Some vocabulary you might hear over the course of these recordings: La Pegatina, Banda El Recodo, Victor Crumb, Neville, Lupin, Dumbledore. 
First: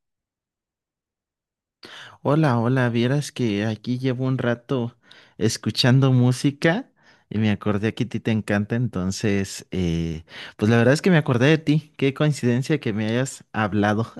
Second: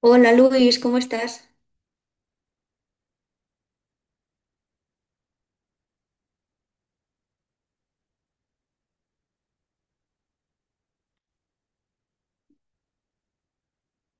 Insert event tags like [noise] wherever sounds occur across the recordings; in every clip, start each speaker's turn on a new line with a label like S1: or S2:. S1: Hola Luis, ¿cómo estás?
S2: Hola, hola, vieras que aquí llevo un rato escuchando música y me acordé que a ti te encanta. Entonces, pues la verdad es que me acordé de ti. Qué coincidencia que me hayas hablado.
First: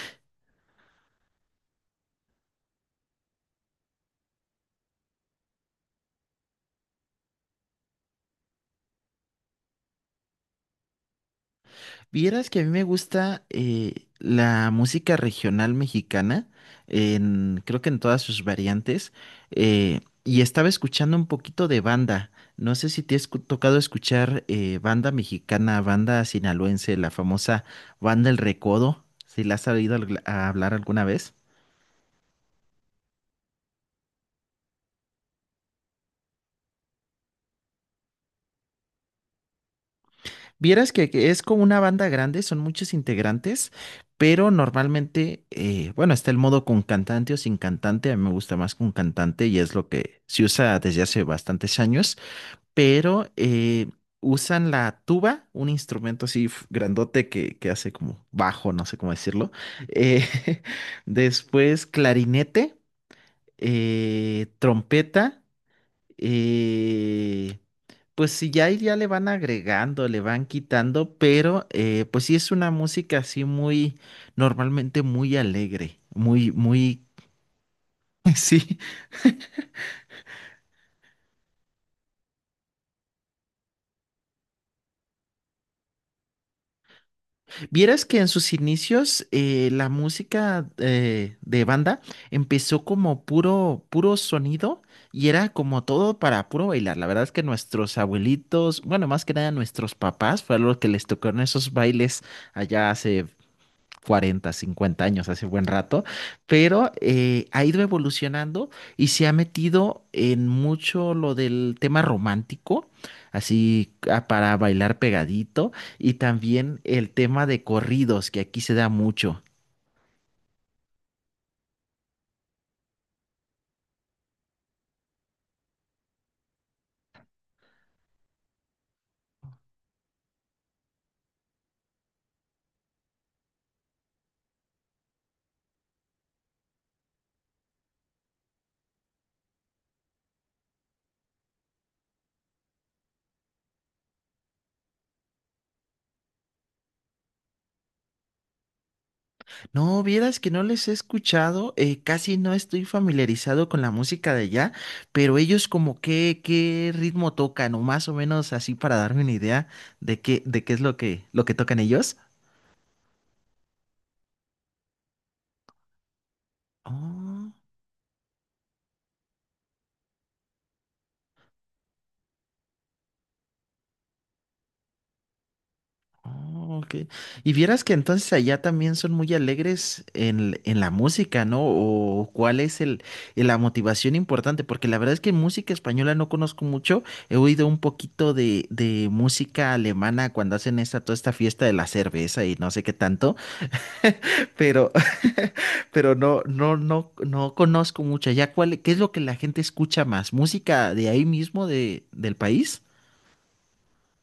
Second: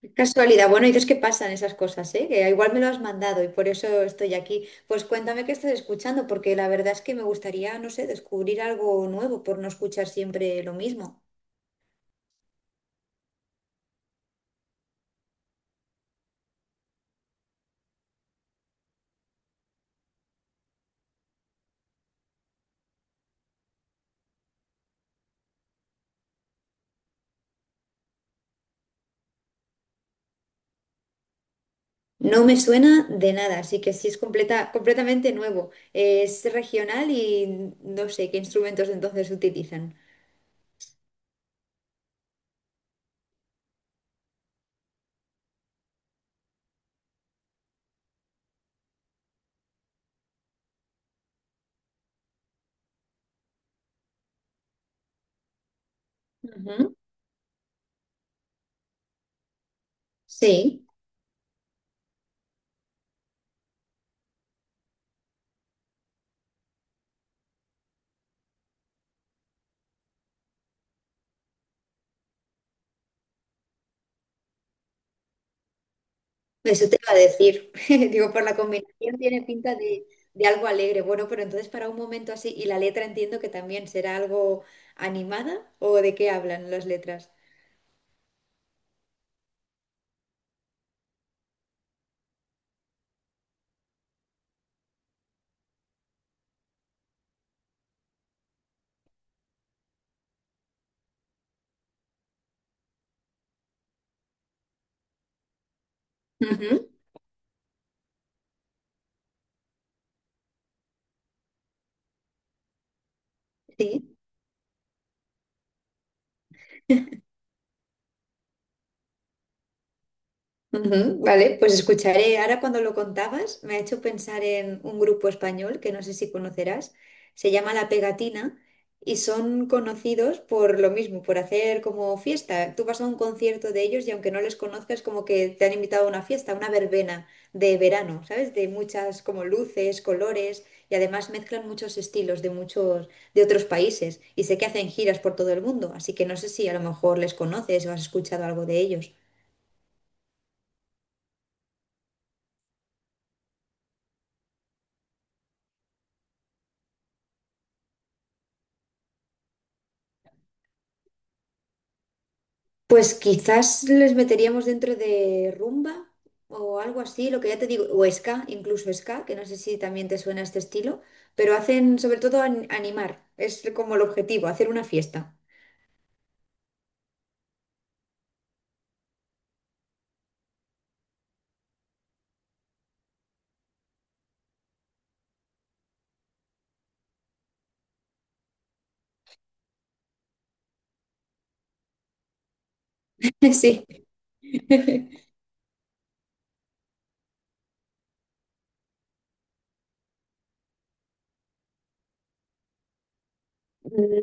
S1: Qué casualidad. Bueno, dices que pasan esas cosas, ¿eh? Que igual me lo has mandado y por eso estoy aquí. Pues cuéntame qué estás escuchando, porque la verdad es que me gustaría, no sé, descubrir algo nuevo por no escuchar siempre lo mismo.
S2: Vieras que a mí me gusta la música regional mexicana, creo que en todas sus variantes. Y estaba escuchando un poquito de banda. No sé si te has tocado escuchar banda mexicana, banda sinaloense, la famosa banda El Recodo, si la has oído a hablar alguna vez.
S1: No me suena de nada, así que sí es completamente nuevo. Es regional y no sé qué instrumentos entonces utilizan.
S2: Vieras que es como una banda grande, son muchos integrantes. Pero normalmente, bueno, está el modo con cantante o sin cantante. A mí me gusta más con cantante y es lo que se usa desde hace bastantes años. Pero usan la tuba, un instrumento así
S1: Ujú.
S2: grandote que hace como bajo, no sé cómo decirlo. eh,
S1: Sí.
S2: [laughs] Después clarinete, trompeta. Eh, pues sí, ya, ahí ya le van agregando, le van quitando. Pero pues sí es una música así muy, normalmente muy alegre, muy,
S1: Eso te
S2: muy,
S1: iba a decir. [laughs] Digo, por la
S2: [laughs] sí.
S1: combinación tiene pinta de, de algo alegre. Bueno, pero entonces para un momento así, y la letra entiendo que también será algo animada, ¿o de qué hablan las letras?
S2: Vieras que en sus inicios la música de banda empezó como puro, puro sonido y era como todo para puro bailar. La verdad es que nuestros abuelitos, bueno, más que nada nuestros papás, fue a los que les tocaron esos bailes allá hace 40, 50 años, hace buen rato.
S1: Ujú.
S2: Pero ha ido evolucionando y se ha metido en mucho lo del tema romántico, así
S1: Sí.
S2: para bailar pegadito. Y también el tema de corridos, que aquí se da mucho.
S1: Ujú. Vale, pues escucharé. Ahora cuando lo contabas, me ha hecho pensar en un grupo español que no sé si conocerás. Se llama La Pegatina y son conocidos por lo mismo, por hacer como fiesta. Tú vas a un concierto de ellos y aunque no les conozcas, como que te han invitado a una fiesta, una verbena de verano, ¿sabes? De muchas como luces, colores y además mezclan muchos estilos de muchos de otros países y sé que hacen giras por todo el mundo, así que no sé si a lo mejor les conoces o has escuchado algo de ellos.
S2: No, vieras que no les he escuchado, casi no estoy familiarizado con la música de allá. Pero ellos como que, ¿qué ritmo tocan, o más o menos así para darme una idea de qué es lo que tocan ellos?
S1: Pues quizás les meteríamos dentro de rumba o algo así, lo que
S2: Oh.
S1: ya te digo, o ska, incluso ska, que no sé si también te suena este estilo, pero hacen sobre todo animar, es como el objetivo, hacer una fiesta.
S2: Oh, ok. Y vieras que entonces allá también son muy alegres en la música, ¿no? ¿O cuál es el, la motivación importante? Porque la verdad es que música española no conozco mucho. He oído un poquito de música alemana cuando hacen esta, toda esta fiesta de la cerveza y no sé qué tanto.
S1: [laughs] Sí.
S2: Pero, [laughs] pero no, no, no, no conozco mucho. ¿Allá cuál, qué es lo que la gente escucha más? ¿Música de ahí mismo, de, del país?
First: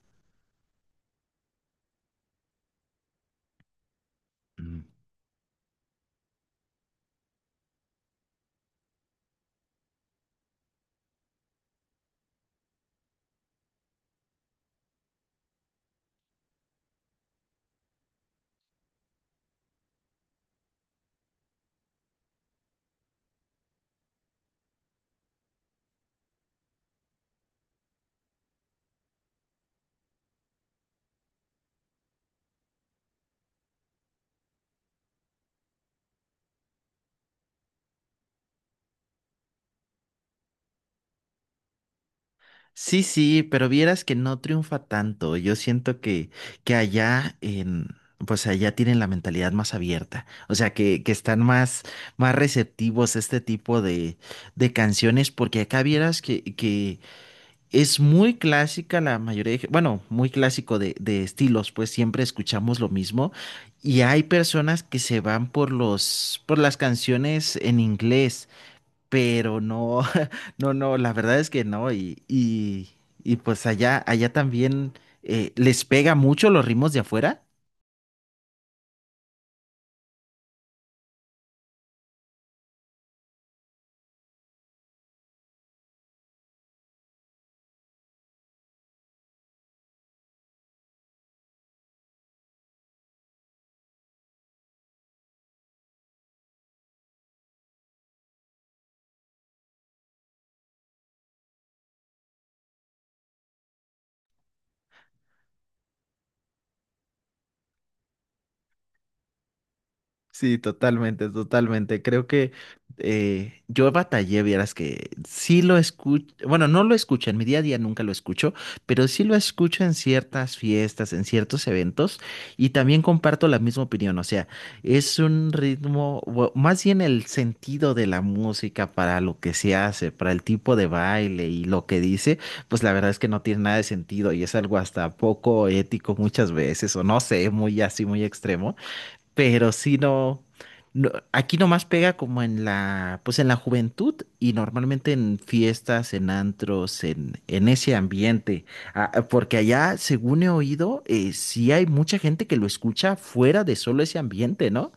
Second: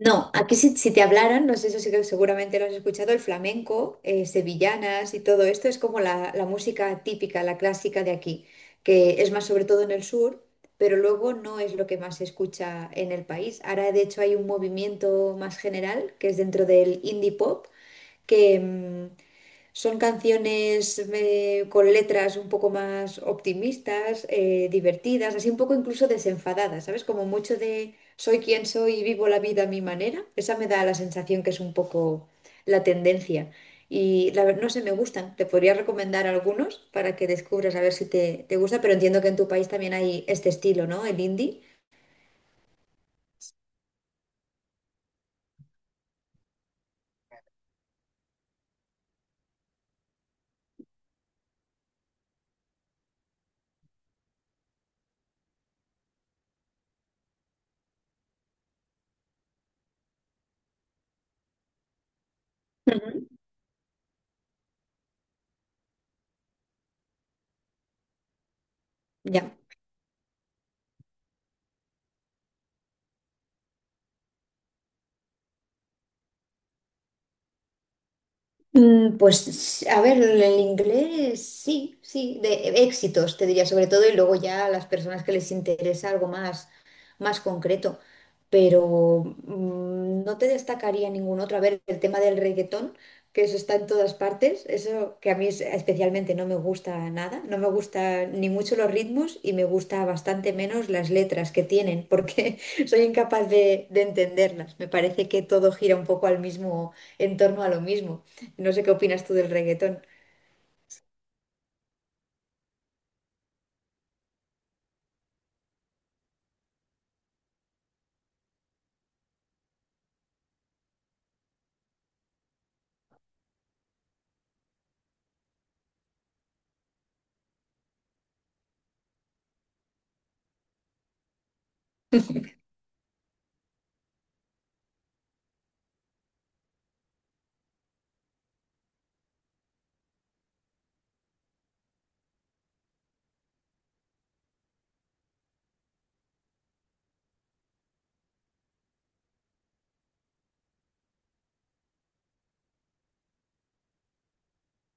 S1: No, aquí si te hablaran, no sé, eso sí que seguramente lo has escuchado, el flamenco,
S2: Mm.
S1: sevillanas y todo esto es como la música típica, la clásica de aquí, que es más sobre todo en el sur, pero luego no es lo que más se escucha en el país. Ahora, de hecho, hay un movimiento más general que es dentro del indie pop, que, mm, son canciones con letras un poco más optimistas, divertidas, así un poco incluso desenfadadas, ¿sabes? Como mucho de soy quien soy y vivo la vida a mi manera. Esa me da la sensación que es un poco la tendencia. Y no sé, me gustan. Te podría recomendar algunos para que descubras a ver si te gusta, pero entiendo que en tu país también hay este estilo, ¿no? El indie.
S2: Sí, sí, pero vieras que no triunfa tanto. Yo siento que allá pues allá tienen la mentalidad más abierta. O sea, que están más, más receptivos a este tipo de canciones, porque acá vieras que es muy clásica la mayoría de, bueno, muy clásico de estilos, pues siempre escuchamos lo
S1: Ujú.
S2: mismo. Y hay personas que se van por los, por las canciones en inglés,
S1: Ya.
S2: pero no, [laughs] no, no, la verdad es que no. Y pues allá, allá también les pega mucho los ritmos de afuera.
S1: Mm, pues a ver, el inglés sí, sí, de éxitos te diría sobre todo y luego ya a las personas que les interesa algo más, más concreto, pero no te destacaría ningún otro. A ver, el tema del reggaetón, que eso está en todas partes, eso que a mí especialmente no me gusta nada, no me gusta ni mucho los ritmos y me gusta bastante menos las letras que tienen, porque [laughs] soy incapaz de entenderlas. Me parece que todo gira un poco al mismo, en torno a lo mismo. No sé qué opinas tú del reggaetón.
S2: Sí, totalmente, totalmente. Creo que yo batallé, vieras que sí lo escucho, bueno, no lo escucho, en mi día a día nunca lo escucho, pero sí lo escucho en ciertas fiestas, en ciertos eventos, y también comparto la misma opinión. O sea, es un ritmo, o más bien el sentido de la música para lo que se hace, para el tipo de baile y lo que dice, pues la verdad es que no tiene nada de sentido y es algo hasta poco ético muchas veces, o no sé, muy así, muy extremo. Pero si no, aquí nomás pega como en la, pues en la juventud y normalmente en fiestas, en antros, en ese ambiente. Ah, ah, porque allá, según he oído, sí hay mucha gente que lo escucha fuera de solo ese ambiente, ¿no?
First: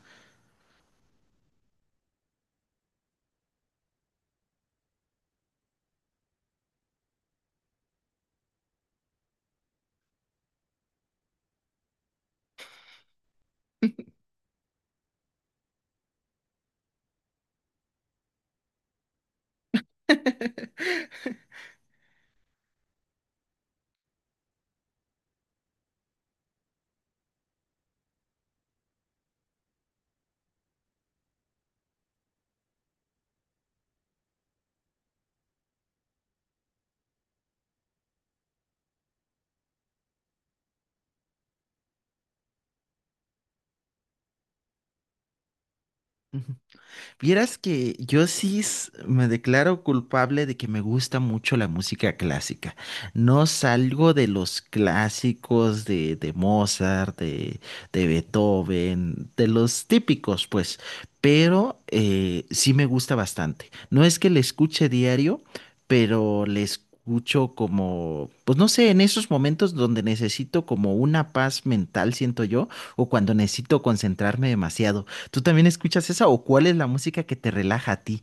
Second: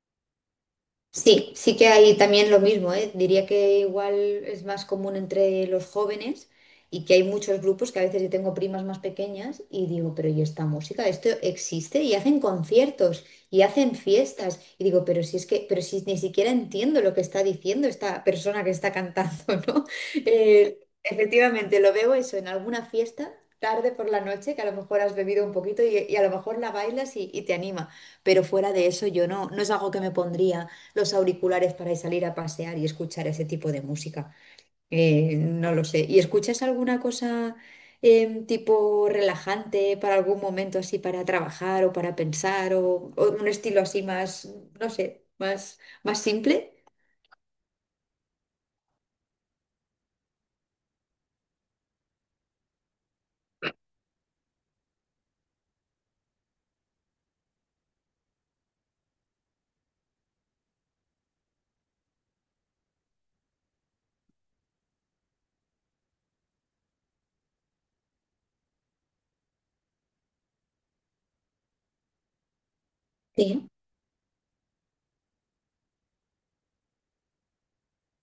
S1: Sí, sí que hay también lo mismo, ¿eh? Diría que igual es más común entre los jóvenes y que hay muchos grupos que a veces yo tengo primas más pequeñas y digo, pero ¿y esta música? Esto existe y hacen conciertos y hacen fiestas y digo, pero si es que, pero si ni siquiera entiendo lo que está diciendo esta persona que está cantando, [laughs] ¿no? Eh, Efectivamente, lo veo eso en alguna fiesta tarde por la noche, que a lo mejor has bebido un poquito y a lo mejor la bailas y te anima, pero fuera de eso yo no, no es algo que me pondría los auriculares para salir a pasear y escuchar ese tipo de música. No lo sé. ¿Y escuchas alguna cosa tipo relajante para algún momento así para trabajar o para pensar o un estilo así más, no sé, más, más simple?
S2: Vieras que yo sí me declaro culpable de que me gusta mucho la música clásica. No salgo de los clásicos de, Mozart, de, Beethoven, de los típicos, pues. Pero sí me gusta bastante. No es que le escuche diario, pero le escucho como, pues no sé, en esos momentos donde necesito como una paz mental, siento yo, o cuando
S1: Sí.
S2: necesito concentrarme demasiado. ¿Tú también escuchas esa o cuál es la música que te relaja a ti?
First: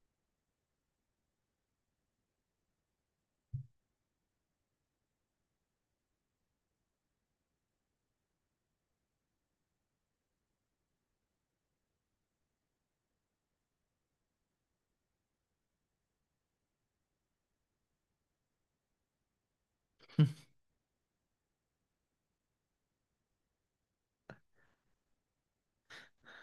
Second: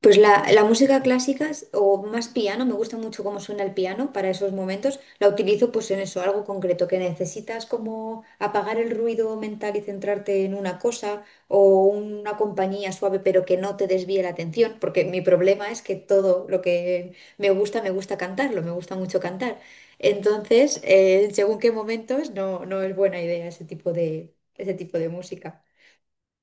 S1: Pues la música clásica o más piano, me gusta mucho cómo suena el piano para esos momentos. La utilizo pues en eso, algo concreto, que necesitas como apagar el ruido mental y centrarte en una cosa o una compañía suave pero que no te desvíe la atención, porque mi problema es que todo lo que me gusta cantarlo, me gusta mucho cantar.
S2: [laughs]
S1: Entonces, según qué momentos, no, no es buena idea ese tipo ese tipo de música.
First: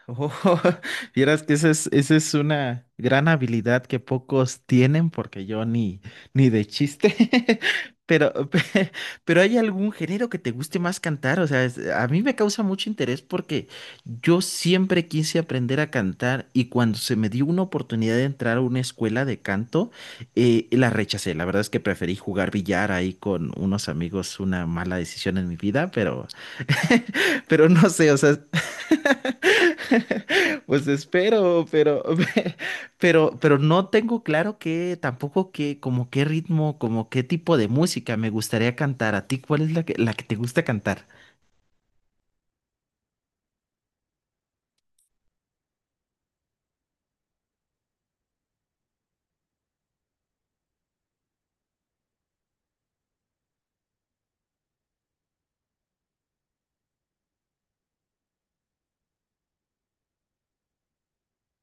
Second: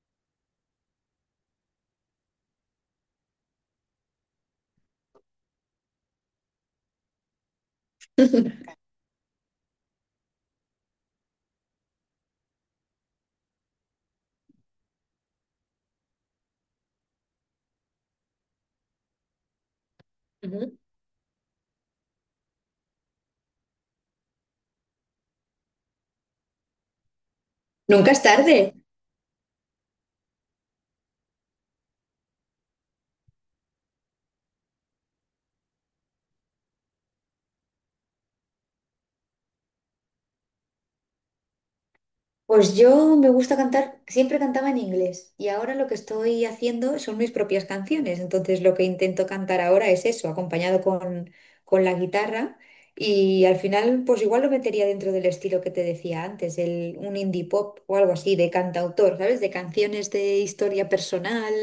S2: Oh, [laughs] vieras que esa es una gran habilidad que pocos tienen, porque yo ni de chiste. [laughs] Pero, pe- pero ¿hay algún género que te guste más cantar? O sea, es- a mí me causa mucho interés porque yo siempre quise aprender a cantar y cuando se me dio una oportunidad de entrar a una escuela de canto,
S1: Ujú.
S2: la rechacé. La verdad es que preferí jugar billar ahí con unos amigos, una mala decisión en mi vida. Pero no sé,
S1: Nunca
S2: o
S1: es
S2: sea,
S1: tarde.
S2: [laughs] pues espero, pero, [laughs] pero no tengo claro que tampoco que, como qué ritmo, como qué tipo de música me gustaría cantar. ¿A ti cuál es la que te gusta cantar?
S1: Pues yo me gusta cantar, siempre cantaba en inglés y ahora lo que estoy haciendo son mis propias canciones. Entonces lo que intento cantar ahora es eso, acompañado con la guitarra y al final pues igual lo metería dentro del estilo que te decía antes, el, un indie pop o algo así de cantautor, ¿sabes? De canciones de historia personal,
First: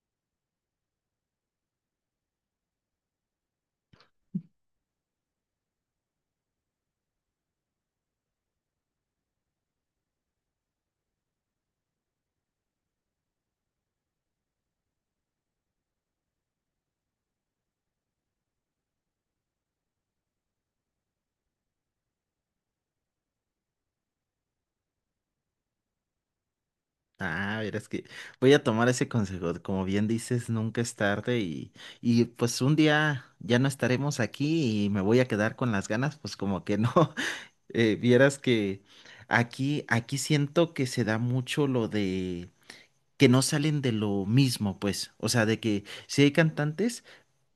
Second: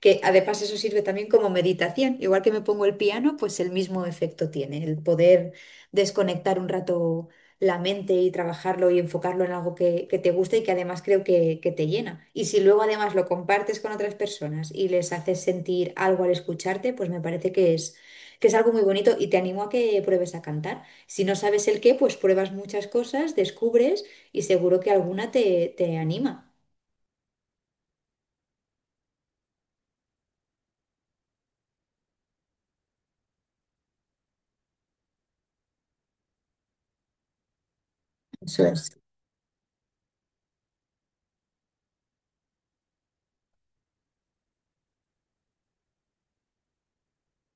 S1: que además eso sirve también como meditación. Igual que me pongo el piano, pues el mismo efecto tiene, el poder desconectar un rato la mente y trabajarlo y enfocarlo en algo que te gusta y que además creo que te llena. Y si luego además lo compartes con otras personas y les haces sentir algo al escucharte, pues me parece que es algo muy bonito y te animo a que pruebes a cantar. Si no sabes el qué, pues pruebas muchas cosas, descubres y seguro que alguna te anima.
S2: Ah, verás que voy a tomar ese consejo. Como bien dices, nunca es tarde. Y pues un día ya no estaremos aquí y me voy a quedar con las ganas, pues como que no. [laughs] Vieras
S1: Eso
S2: que
S1: es.
S2: aquí siento que se da mucho lo de que no salen de lo mismo, pues. O sea, de que sí hay cantantes,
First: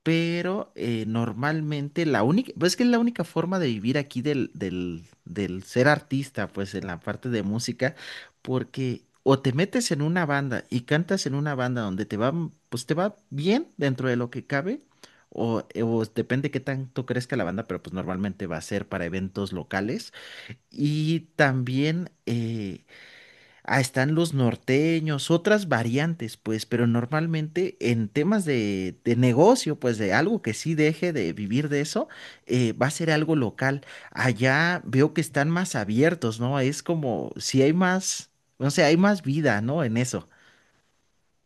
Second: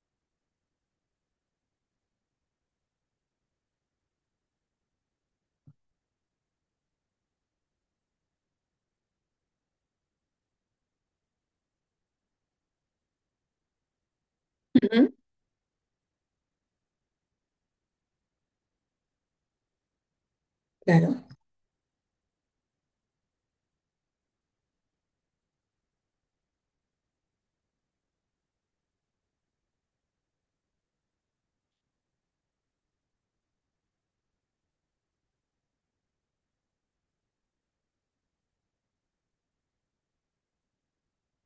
S2: pero normalmente la única, pues es que es la única forma de vivir aquí del ser artista, pues en la parte de música, porque o te metes en una banda y cantas en una banda donde te va, pues te va bien dentro de lo que cabe.
S1: Ujú.
S2: O depende qué tanto crezca la banda, pero pues normalmente va a ser para eventos locales. Y
S1: Claro.
S2: también están los norteños, otras variantes, pues, pero normalmente en temas de negocio, pues de algo que sí deje de vivir de eso, va a ser algo local. Allá veo que están más abiertos, ¿no? Es como si hay más, no sé, hay más vida, ¿no? En eso.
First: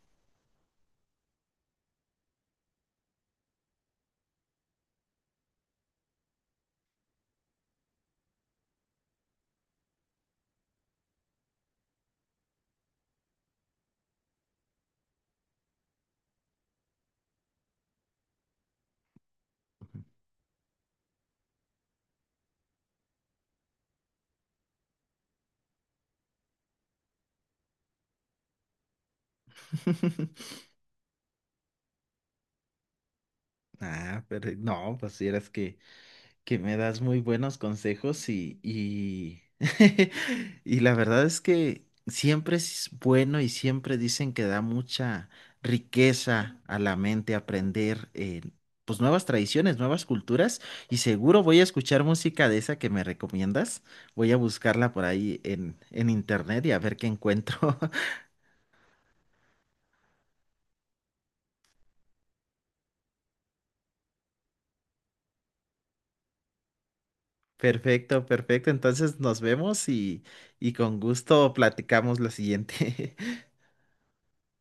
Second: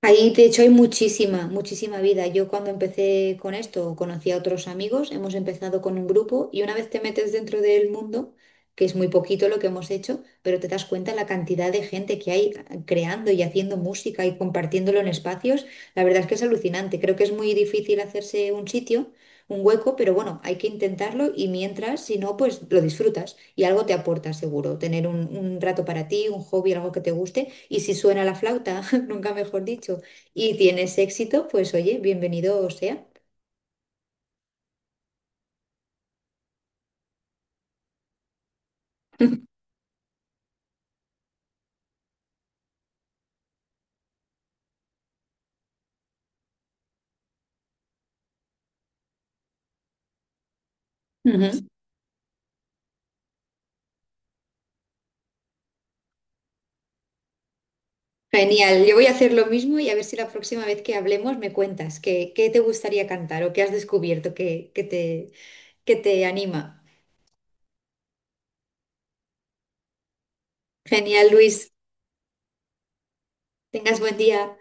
S1: Ahí, de hecho, hay muchísima, muchísima vida. Yo cuando empecé con esto, conocí a otros amigos, hemos empezado con un grupo y una vez te metes dentro del mundo, que es muy poquito lo que hemos hecho, pero te das cuenta la cantidad de gente que hay creando y haciendo música y compartiéndolo en espacios, la verdad es que es alucinante. Creo que es muy difícil hacerse un sitio, un hueco, pero bueno, hay que intentarlo y mientras, si no, pues lo disfrutas. Y algo te aporta seguro, tener un rato para ti, un hobby, algo que te guste. Y si suena la flauta, [laughs] nunca mejor dicho, y
S2: [laughs]
S1: tienes éxito, pues oye, bienvenido sea.
S2: Ah, pero no, pues si eres que me das muy buenos consejos y, [laughs] y la verdad es que siempre es bueno y siempre dicen que da mucha riqueza a la mente aprender pues nuevas tradiciones, nuevas culturas y seguro voy a
S1: Ujú.
S2: escuchar música de esa que me recomiendas. Voy a buscarla por ahí en internet y a ver qué encuentro. [laughs]
S1: Genial, yo voy a hacer lo mismo y a ver si la próxima vez que hablemos me cuentas qué, qué te gustaría cantar o qué has descubierto que te anima.
S2: Perfecto, perfecto. Entonces nos vemos y con
S1: Genial,
S2: gusto
S1: Luis,
S2: platicamos la siguiente. [laughs]
S1: tengas buen día.